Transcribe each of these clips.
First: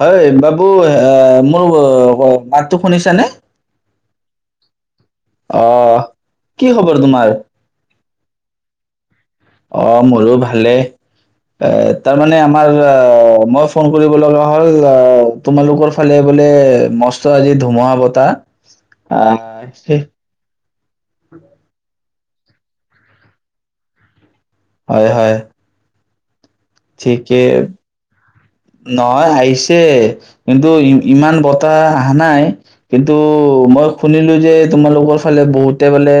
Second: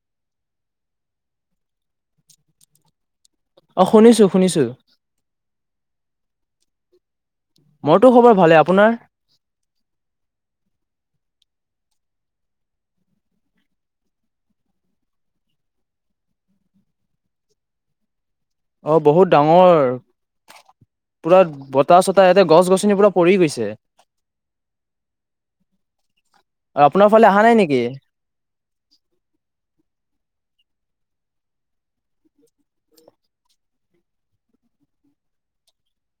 হয় বাবু এ মোৰ- অ মাতটো শুনিছে নে? অ', শুনিছো শুনিছো। অহ্ কি খবৰ তোমাৰ? মোৰতো খবৰ ভালে আপোনাৰ? অ মোৰো ভালেই, এ তাৰমানে আমাৰ মই ফোন কৰিব লগা হ'ল আহ তোমালোকৰ ফালে বোলে মস্ত আজি ধুমুহা বতাহ। অ বহুত আহ, সেই- ডাঙৰ। পুৰা বতাহ চত- ইয়াতে গছ-গছনি পোৰা পৰি গৈছে। হয়-হয়। [inaudible] ফালে অহা ঠিকে, নাই নেকি নহয় আহিছে কিন্তু- ইমান বতাহ আহা নাই কিন্তু মই শুনিলো যে তোমালোকৰ ফালে বহুতে বোলে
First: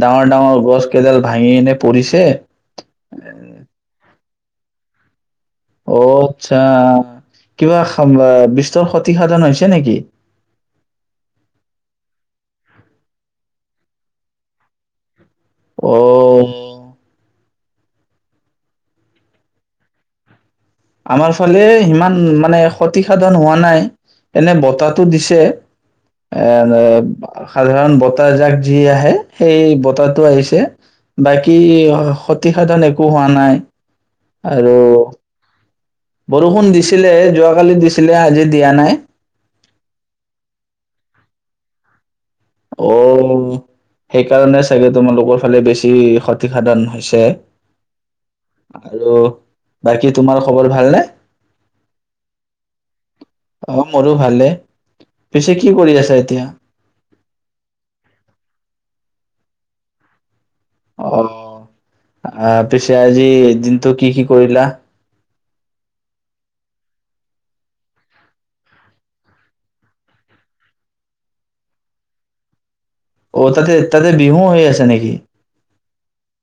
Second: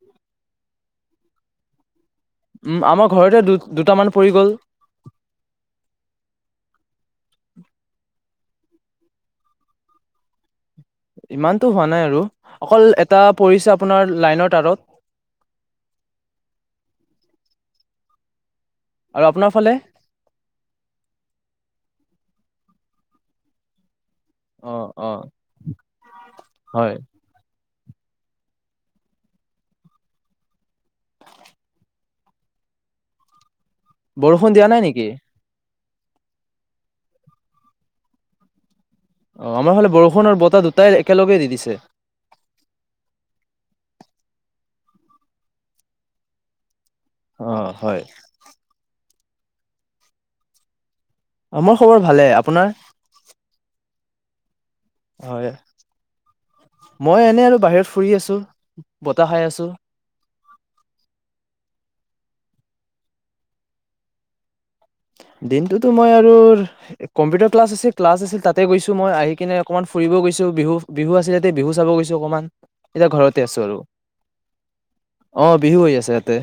ডাঙৰ ডাঙৰ গছ কেইডাল ভাঙি কেনে পৰিছে। উম্ আমাৰ ঘৰতে দু দুটামান- পৰি গ'ল। অ আচ্ছা কিবা [unintelligible] তৌ ক্ষতিসাধন হৈছে নেকি? ইমানটো হোৱা নাই আৰু অকল এটা পৰিছে আপোনাৰ লাইনৰ তাঁৰত। অ'- আৰু আপোনাৰ ফালে? আমাৰ ফালে সিমান মানে হতিসাধন হোৱা নাই। এনে অ', বতাহটো অ', দিছে হয় এ-এ- সাধাৰণ বতাহ জাক যি আহে সেই বতাহটো আহিছে বাকী ক্ষতিসাধন একো হোৱা নাই। বৰষুণ দিয়া আৰু নাই নেকি? বৰষুণ দিছিলে, যোৱাকালি দিছিলে আজি দিয়া নাই। অ আমাৰ ফালে বৰষুণ আৰু বতাহ দুটাই একেলগে দি দিছে। অ, সেইকাৰণে চাগে তোমালোকৰ ফালে বেছি ক্ষতিসাধন - ছে অ', হয় আৰু- বাকী তোমাৰ খবৰ ভালনে? মোৰ খবৰ ভালে, আপোনাৰ? অ', মোৰো ভালে। হয়, পিছে কি কৰি আছা এতিয়া মই এনে আৰু বাহিৰত ফুৰি আছোঁ। বতাহ খাই আছোঁ। অ', আ পিছে আজি এদিনটো কি কি কৰিলা? দিনটোতো মই আৰু কম্পিউটাৰ ক্লাছ আছে, ক্লাছ আছিল তাতে গৈছো‍ঁ মই আহি কিনে অকণমান ফুৰিব গৈছোঁ বিহু, বিহু আছিল ইয়াতে বিহু চাব গৈছো অকণমান। অ', তাতে তাতে বিহু হৈ আছে নেকি? অ বিহু হৈ আছে ইয়াতে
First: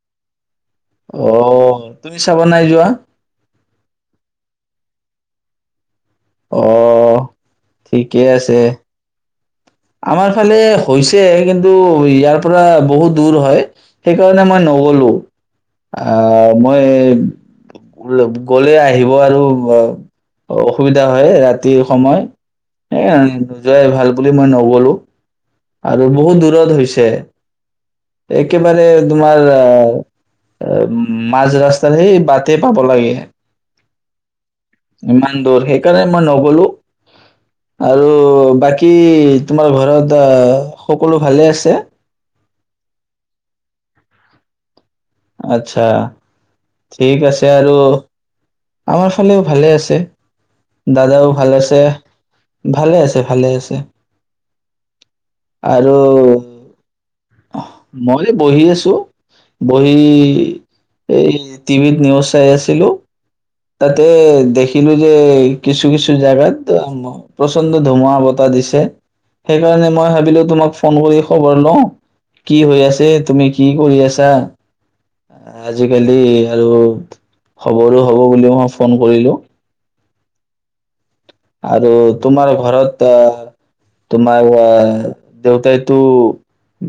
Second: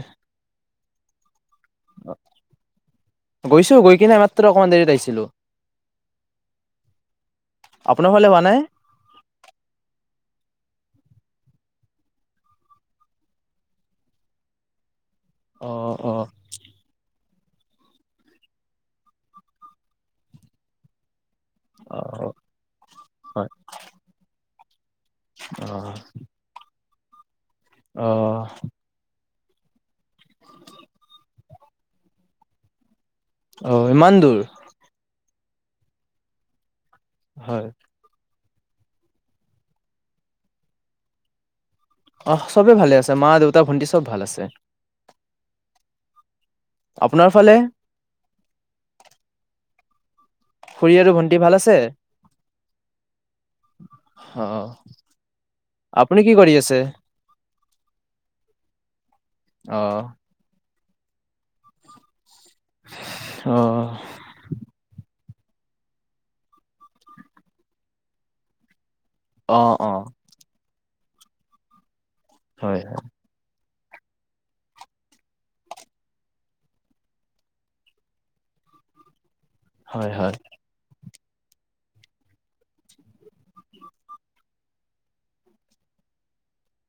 অ', তুমি চাব নাই যোৱা গৈছোঁ গৈ কিনে মাত্ৰ অকণমান আগত আহিছিলোঁ। অ', আপোনাৰ ঠিকেই ফালে হোৱা নাই আছে। আমাৰ ফালে হৈছে কিন্তু ইয়াৰ পৰা বহুত দূৰ হয়, সেইকাৰণে মই নগ'লো। অ অ আহ, মই গ'লে গ'লে আহিব আৰু অ', অসুবিধা হয় ৰাতি ৰাতিৰ অ সময়, সেই হয় নোযোৱাই ভাল বুলি মই ন [unintelligible] আৰু বহুত দূৰত হৈছে। অ যে একেবাৰে তোমাৰ অ', মাজ ৰাস্তাত সেই বাটত পাব লাগে। অ', ইমান দূৰ। ইমান দূৰ সেইকাৰণে মই নগ'লো। হয় আৰু বাকী তোমাৰ ঘৰত অ সকলো ভালে আছে? অ', সবেই ভালে আছে মা-দেউতা, ভণ্টি সব ভাল আছে। আচ্ছা। ঠিক আপোনাৰ আছে ফালে আৰু আমাৰ ফালেও ভালে আছে। খুৰী আৰু দাদাও ভন্টি ভাল আছে, ভালে আছে, ভালে আছে অ আৰু আপুনি কি কৰি আছে মই বহি আছোঁ ব অ উই। এই টিভিৰ নিউজ চাই আছিলোঁ অ তাতে দেখিলোঁ যে, কিছু কিছু ঠাইত প্ৰচণ্ড ধুমুহা বতাহ দিছে। অ সেইকাৰণে অ মই ভাবিলোঁ তোমাক ফোন কৰি খবৰ লওঁ। কি হয় হৈ আছে তুমি কি কৰি আছা? আজিকালি আৰু খবৰো হব বুলি মই ফোন কৰিলো। হয়, হয়। আৰু তোমাৰ ঘৰত আহ তোমাৰ অ দেউতাইতো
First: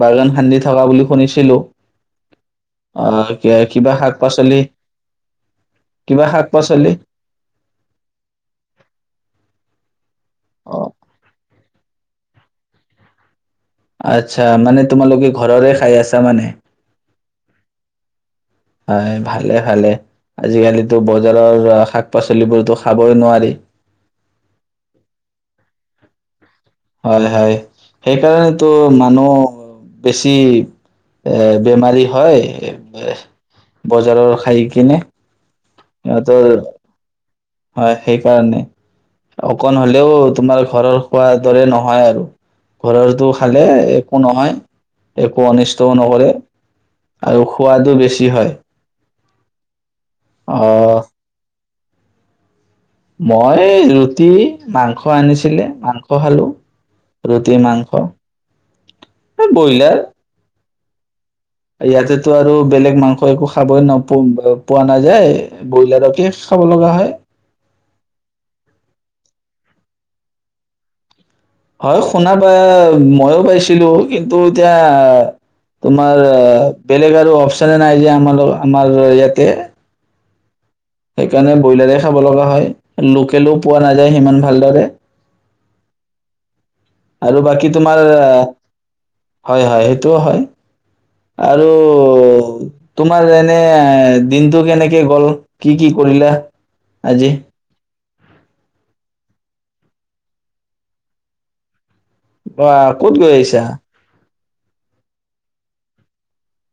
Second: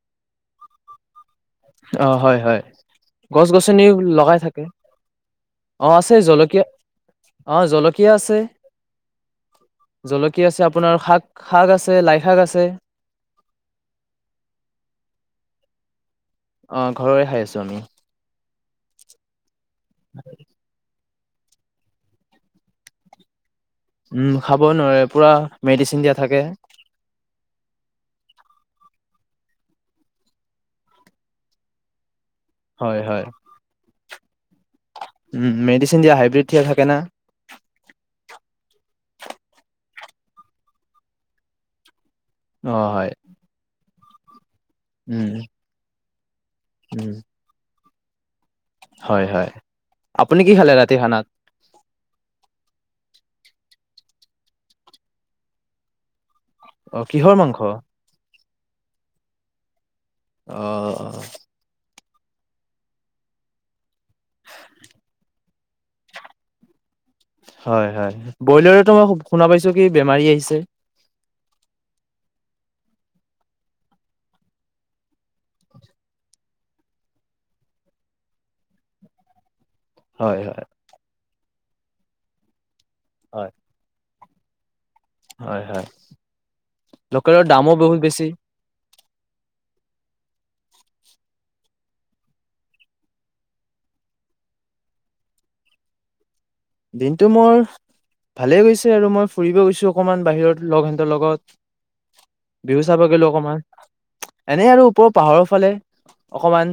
বাগান খান্দি থকা বুলি শুনিছ অ হয়, হয় গছ কি- গছনিও কিবা শাক লগাই পাচলি থাকে, অঁ আছে, কিবা শাক জলকীয়া পাচলি অঁ জলকীয়া আছে। জলকীয়া আছে অ আপোনাৰ শাক শাক আছে লাই শাক আছে। অচ্ছা মানে তোমালোকে ঘৰৰে খাই আছ অঁ ঘৰৰে খাই আছো আমি। হয় ভালে। ভালে। আজিকালিত- টো বজাৰৰ শাক-পাচলিবোৰতো খাবই নোৱাৰি। উম খাব‌ই নোৱাৰি, পুৰা মেডিচিন দিয়া থাকে। হয় হয়। সেইকাৰণেতো মানুহ বেছি এ বেমাৰী হয়। এই হয় বাই- হয় বজাৰৰ আহি কিনে, চিন দিয়া সিহঁতৰ হাইব্ৰিড থিয়া থাকে না হয় সেইকাৰণে, অকণ হলেও তোমাৰ ঘৰৰ খোৱাৰ দৰে নহয় আৰু। অ হয় ঘৰৰটো খালে একো নহয়। উম একো অনিষ্টও নকৰে। উম আৰু সোৱাদো বেছ বেছি হয়। হয়, হয়। আপুনি কি খালে ৰাতি অ', খানাত? মই ৰুটি, মাংস আনিছিলে, মাংস খালোঁ। অ কিহৰ ৰুটি, মাংস এই ব্ৰইলাৰ অ' অ' ইয়াতেতো আৰু বেলেগ মাংস একো খাবই ন পোৱা নাযায়। ব্ৰইলাৰকে খাব লগা হয়। হয়, হয় ব্ৰইলাৰতো মই শুনা পাইছোঁ কি বেমাৰী আহিছে। হয় শুনা প ময়ো পাইছিলোঁ। কিন্তু, এতিয়া তোমাৰ বেলেগ আৰু অপচনে নাই যে আমাৰ আমাৰ ইয়াতে। হয়, হয়। সেইকাৰণে ব্ৰইলাৰে খাব লগা হয়। হয় লোকেলো পোৱা নাযায় সিমান ভালদৰে হয়, হয়। আৰু লোকেলৰ বাকী দামো তোমাৰ বহুত বেছি হয় হয় সেইটোও হয় আৰু তোমাৰ এনে দিনটো কেনেকে গ'ল কি কি কৰিলা? দিনটো আজি? মোৰ ভালেই গৈছে আৰু মই ফুৰিব গৈছো অকমান বাহিৰত লগহঁতৰ লগত আহ ক'ত গৈ আহিছা? এনেই আৰু ওপৰৰ পাহাৰৰ ফালে অকমান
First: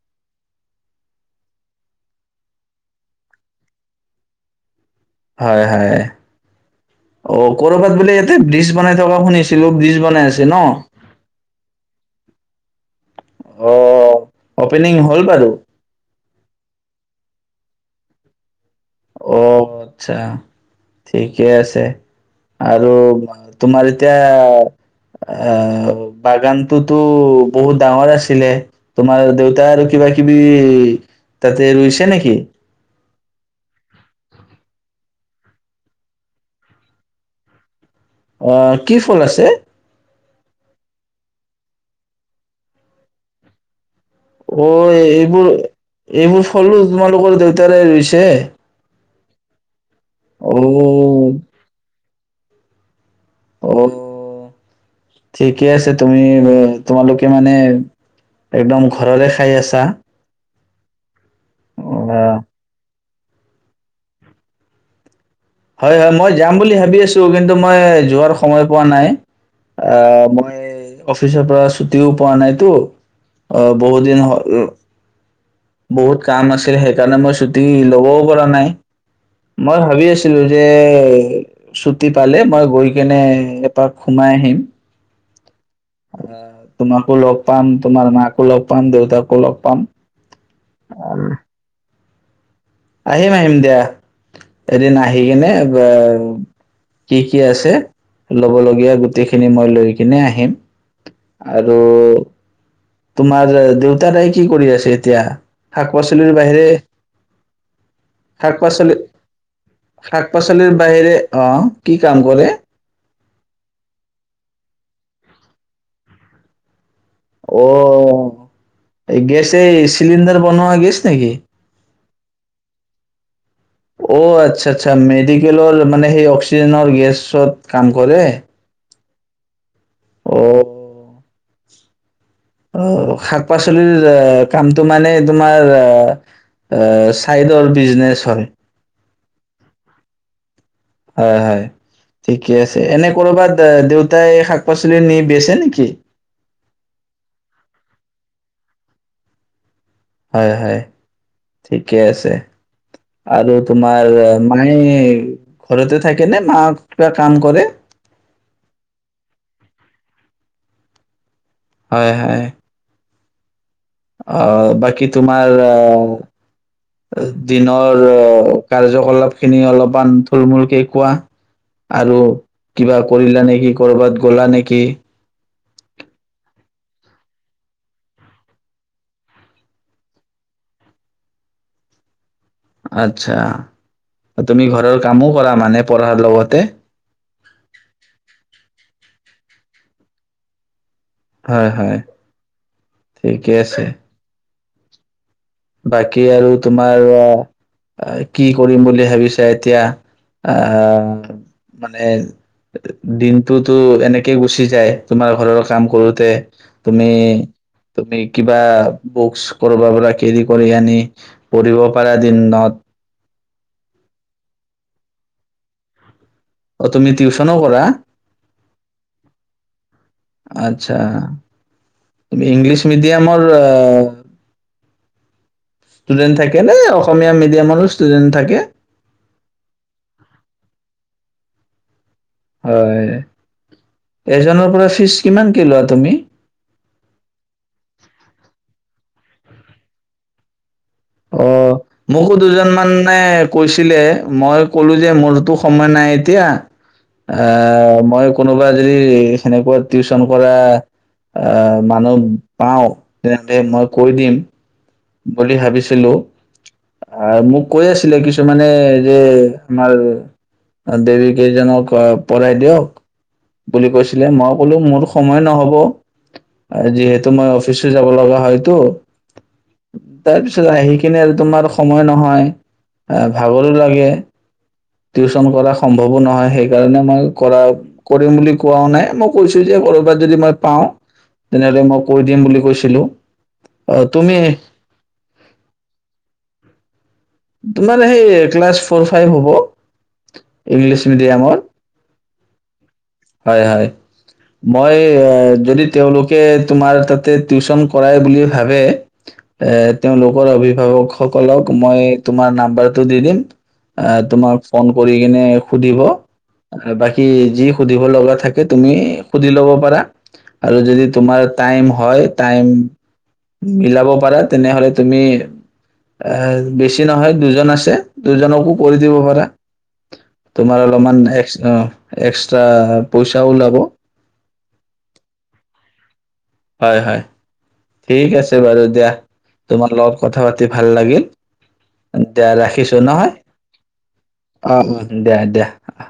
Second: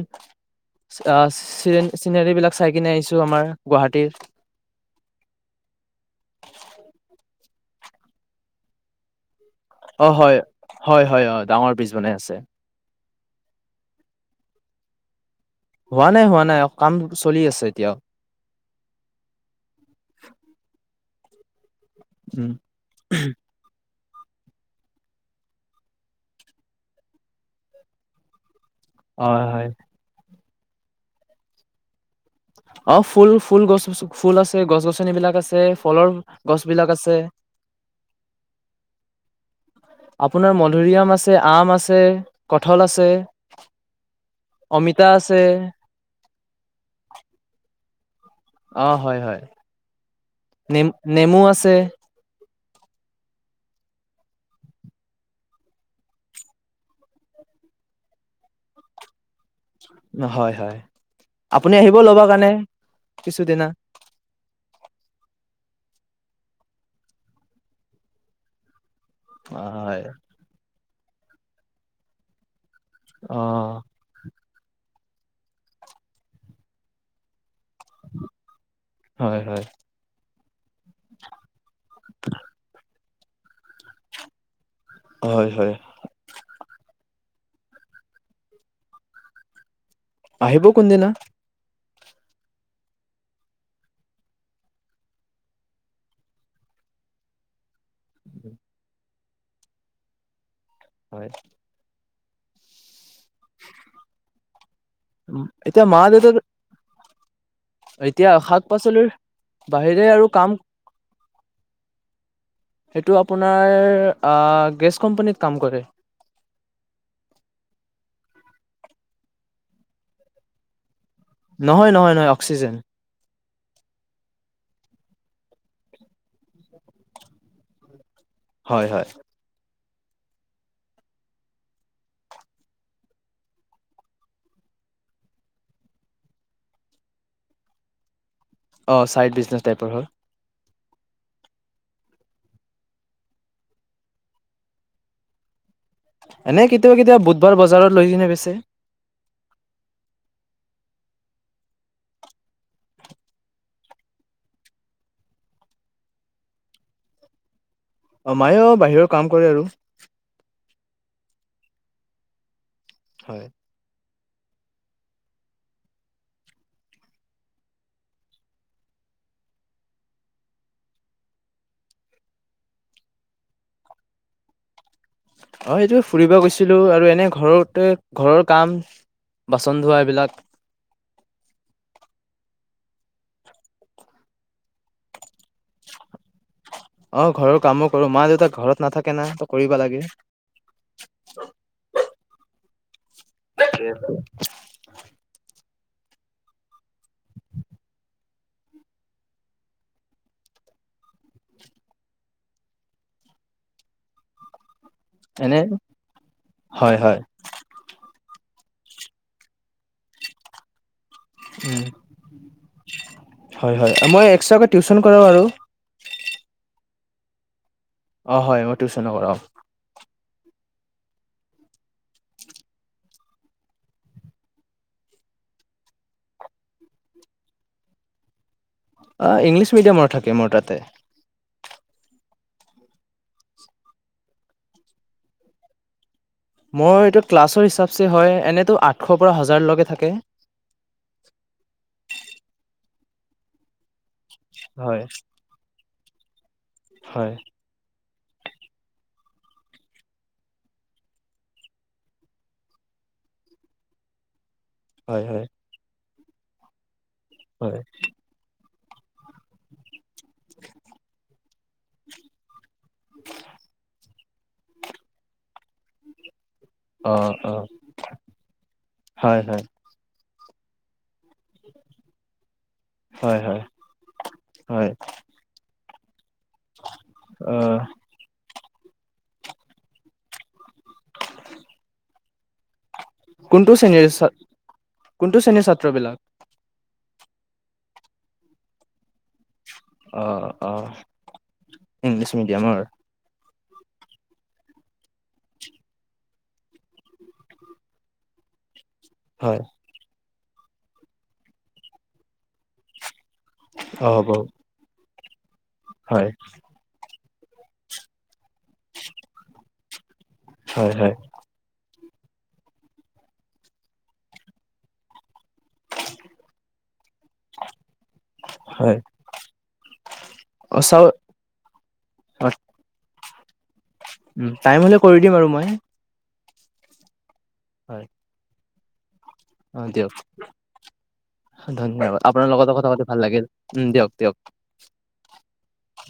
আহ চি চিনেৰী বিলাক চাই কিনে আহিছো আমাৰ গুৱাহাটীৰ হয় হয় অ কৰ'ৰবাত বোলে ইয়াতে ব্ৰিজ বনাই থকা শুনিছো অ হয় হয় হয় অ ডাঙৰ ব্ৰিজ বনে আছে। অ অপেনিং হ'ল বাৰু। হোৱা নাই হোৱা নাই কাম চলি আছে এতিয়াওঁ। অ আচ্ছা ঠিকে আছে। উম আৰু তোমাৰ এ এতিয়া আহ বাগানটোতো বহুত ডাঙৰ আছিলে তোমাৰ হয় দেউতা হয় আৰু কিবা কিবি উমম তাতে ৰুইছে নেকি? অ ফুল ফুল গছ ফুল আছে গছ গছনিবলাক আছে ফলৰ গছ বিলাক আছে। অ' কি ফল আছে আপোনাৰ মধুৰিআম আছে আম আছে কঠাল আছে। অ অমিতা আছে এইবোৰ এইবোৰ ফলো তোমালোকৰ দে তাৰে ৰিচ্ অ হয় হয় [inaudible] নেম অ', নেমু আছে অ ঠিকে আছে তুমি তোমালোকে মানে একদম ঘৰৰে খাই আছা হয় হয় আপুনি আহিব ল'ব অ', কাৰণে? কিছু দিনা হয় হয় মই যাম বুলি ভাবি আছো কিন্তু মই যোৱাৰ সময় পোৱা নাই। আ হয় মই অফিচৰ পৰা ছুটিও পোৱা নাইতো অ বহু দিন হ'ল আ [inaudible] বহুত কাম আছিল, সেইকাৰণে মই দি ল'বও পৰা নাই, হয় হয়। মই ভাবি আছোঁ। ছিলো যে ছুটি পালে মই গৈ কেনে এপাক সোমাই আহিম। হয়, হয়। তোমাকো লগ পাম, তোমাৰ মাকো লগ পাম, দেউতাকো লগ পাম। আহিব কোনদিনা। উম, আহিম আহিম দিয়া এদিন আহি কিনে, বা কি কি আছে ল'ব লগীয়া গো গোটেইখিনি মই লৈ কিনে আহিম। হয়। আৰু তোমাৰ দেউতাৰাই কি কৰি আছে এতিয়া এতিয়া শাক মা পাচলিৰ দেউতাৰ বাহিৰে? এতিয়া শাক পাচলিৰ বাহিৰে আৰু কাম অঁ কি কাম কৰে? এইটো আপোনাৰ আ গ্ৰেচ কম্পানীত কাম কৰে। অ, এই গেছ এই চিলিণ্ডাৰ বনোৱা গেছ? নেকি নহয়, নহয়। নয় অক্সিজে অ', আচ্ছা আচ্ছা মেডিকেলৰ মানে সেই অক্সিজেনৰ গেছত কাম কৰে। হয়, হয়। অ'। অ', শাক-পাচলিৰ কামটো মানে তোমাৰ চাইডৰ বিজনেচ হয়। অ', চাইড বিজনেচ টাইপৰ হয়। হয়, হয় ঠিকে আছে এনে কৰবাত দেউতাই শাক পাচলি নি বেছে নেকি? এনে কেতিয়াবা কেতিয়াবা বুধবাৰ বজাৰত লৈ কিনে বেচে। হয়, হয় ঠিকে আছে আৰু তোমাৰ মায়ে ঘৰতে থাকে নে মা কিবা কাম কৰে? অ', ময়ো বাহিৰৰ কাম কৰে আৰু। হয়, হয়। হয়। অ', বাকী তোমাৰ অ', দিনৰ কাৰ্যকলাপ খিনি অলপমান থুলমুলকে কোৱা আৰু কিবা কৰিলা নেকি কৰবাত গ'লা নেকি? অ', এইটো ফুৰিব গৈছিলো আৰু এনে ঘৰতে ঘৰৰ কাম বাচন ধোৱা এইবিলাক। আচ্ছা তুমি ঘৰৰ কামো কৰা মানে পঢ়াৰ লগতে? অ', ঘৰৰ কামো কৰো মা দেউতাক ঘৰত নাথাকে না ত কৰিব লাগে। হয়, হয়। ঠিকে আছে। বাকী আৰু তোমাৰ কি কৰিম বুলি ভাবিছা এতিয়া আহ মানে দিনটোতো এনেকে গুচি যায়। তোমাৰ ঘৰৰ এনে কাম কৰোঁতে হয় তুমি হয় তুমি কিবা বুক্চ কৰ কেৰি কৰি আনি পঢ়িব উম পাৰে দিনত। হয়, হয় মই এক্সট্ৰাকৈ টিউশন কৰো আৰু। অ', তুমি টিউচনো কৰা? অ', হয় মই টিউচনো কৰো। আচ্ছা তুমি ইংলিছ মিডিয়ামৰ ষ্টুডেণ্ট থাকে নে অসমীয়া মিডিয়ামৰো ষ্টুডেণ্ট থাকে। আহ ইংলিছ মিডিয়ামৰ থাকে মোৰ তাতে। হয়, এজনৰ পৰা ফিজ কিমান কে লোৱা তুমি? মই এইটো ক্লাছৰ হিচাপচে হয় এনেতো আঠশৰ পৰা হাজাৰলৈকে থাকে। অ', মোকো দুজন মানে কৈছিলে। মই ক'লো হয় যে মোৰতো সময় নাই। তেতিয়া হয় আহ মই কোনোবাই যদি এনেকৈ টিউচন কৰা অ', মানুহ পাওঁ তেন্তে মই কৈ দিম। হয় হয় বুলি ভাবিছিলো। আহ মোক হয় কৈ আছিলে কিছুমান মানে যে আমাৰ অ', দেৱ কেইজনক ঘৰ পৰাই দিয়ক। বুলি কৈছিলে মই কলো মোৰতো সময় নহ'ব। অ যিহেতু মই অ অফিচো যাব লগা হয়তো। হয় হয় তাৰপিছত আহি কিনে তোমাৰ সময় নহয়। এ, হয় হয় ভাগৰো লাগে হয় টিউচন কৰা সম্ভৱ অ', নহয় সেইকাৰণে মই অ কৰা বুলি কোৱাও নাই মই কৈছো যে ক'ৰবাত যদি মই পাওঁ তেনেহ'লে মই কৈ দিম বুলি কৈছিলো কোনটো আহ শ্ৰেণীৰ তুমি ছা- কোনটো শ্ৰেণীৰ ছাত্ৰবিলাক তোমাৰ সেই ক্লাছ ফ'ৰ ফাইভ হ'ব। অ', ইংলিছ অ', মিডিয়ামৰ ইংলিছ। মিডিয়ামাৰ হয়, হয় মই যদি তেওঁলোকে তোমাৰ তাতে টিউচন কৰাই বুলি ভাবে হয় এ, তেওঁ ল অভিভাৱকসকলক মই তোমাৰ নাম্বাৰটো দি দিম। অ হ'ব তোমাৰ ফোন কৰি কিনে সুধিব হয় বা কি যি। সুধিব লগা থাকে তুমি সুধি লব পাৰা। আৰু হয় যদি হয় তোমাৰ টাইম হয়। হয় টাইম মিলাব পাৰা তেনেহলে তুমি। এ বেছি নহয় দুজন আছে দুজনকো কৰি হয় দিব পাৰা তোমাৰ অ চাও অলপমান এক্স অ এক্স। এ পইচা। উম টাইমহ'লে কৰি দিম আৰু মই। হয় হয়। হয় ঠিক আছে। হব বাৰু দিয়া। অ তোমাৰ দিয়ক লগত কথা পাতি ভাল লাগিল ধন্যবাদ আপোনাৰ দিয়া লগতো কথা ৰাখিছো পাতি ভাল নহয় লাগিল উম দিয়ক দিয়ক। অ দিয়া দিয়া অহ।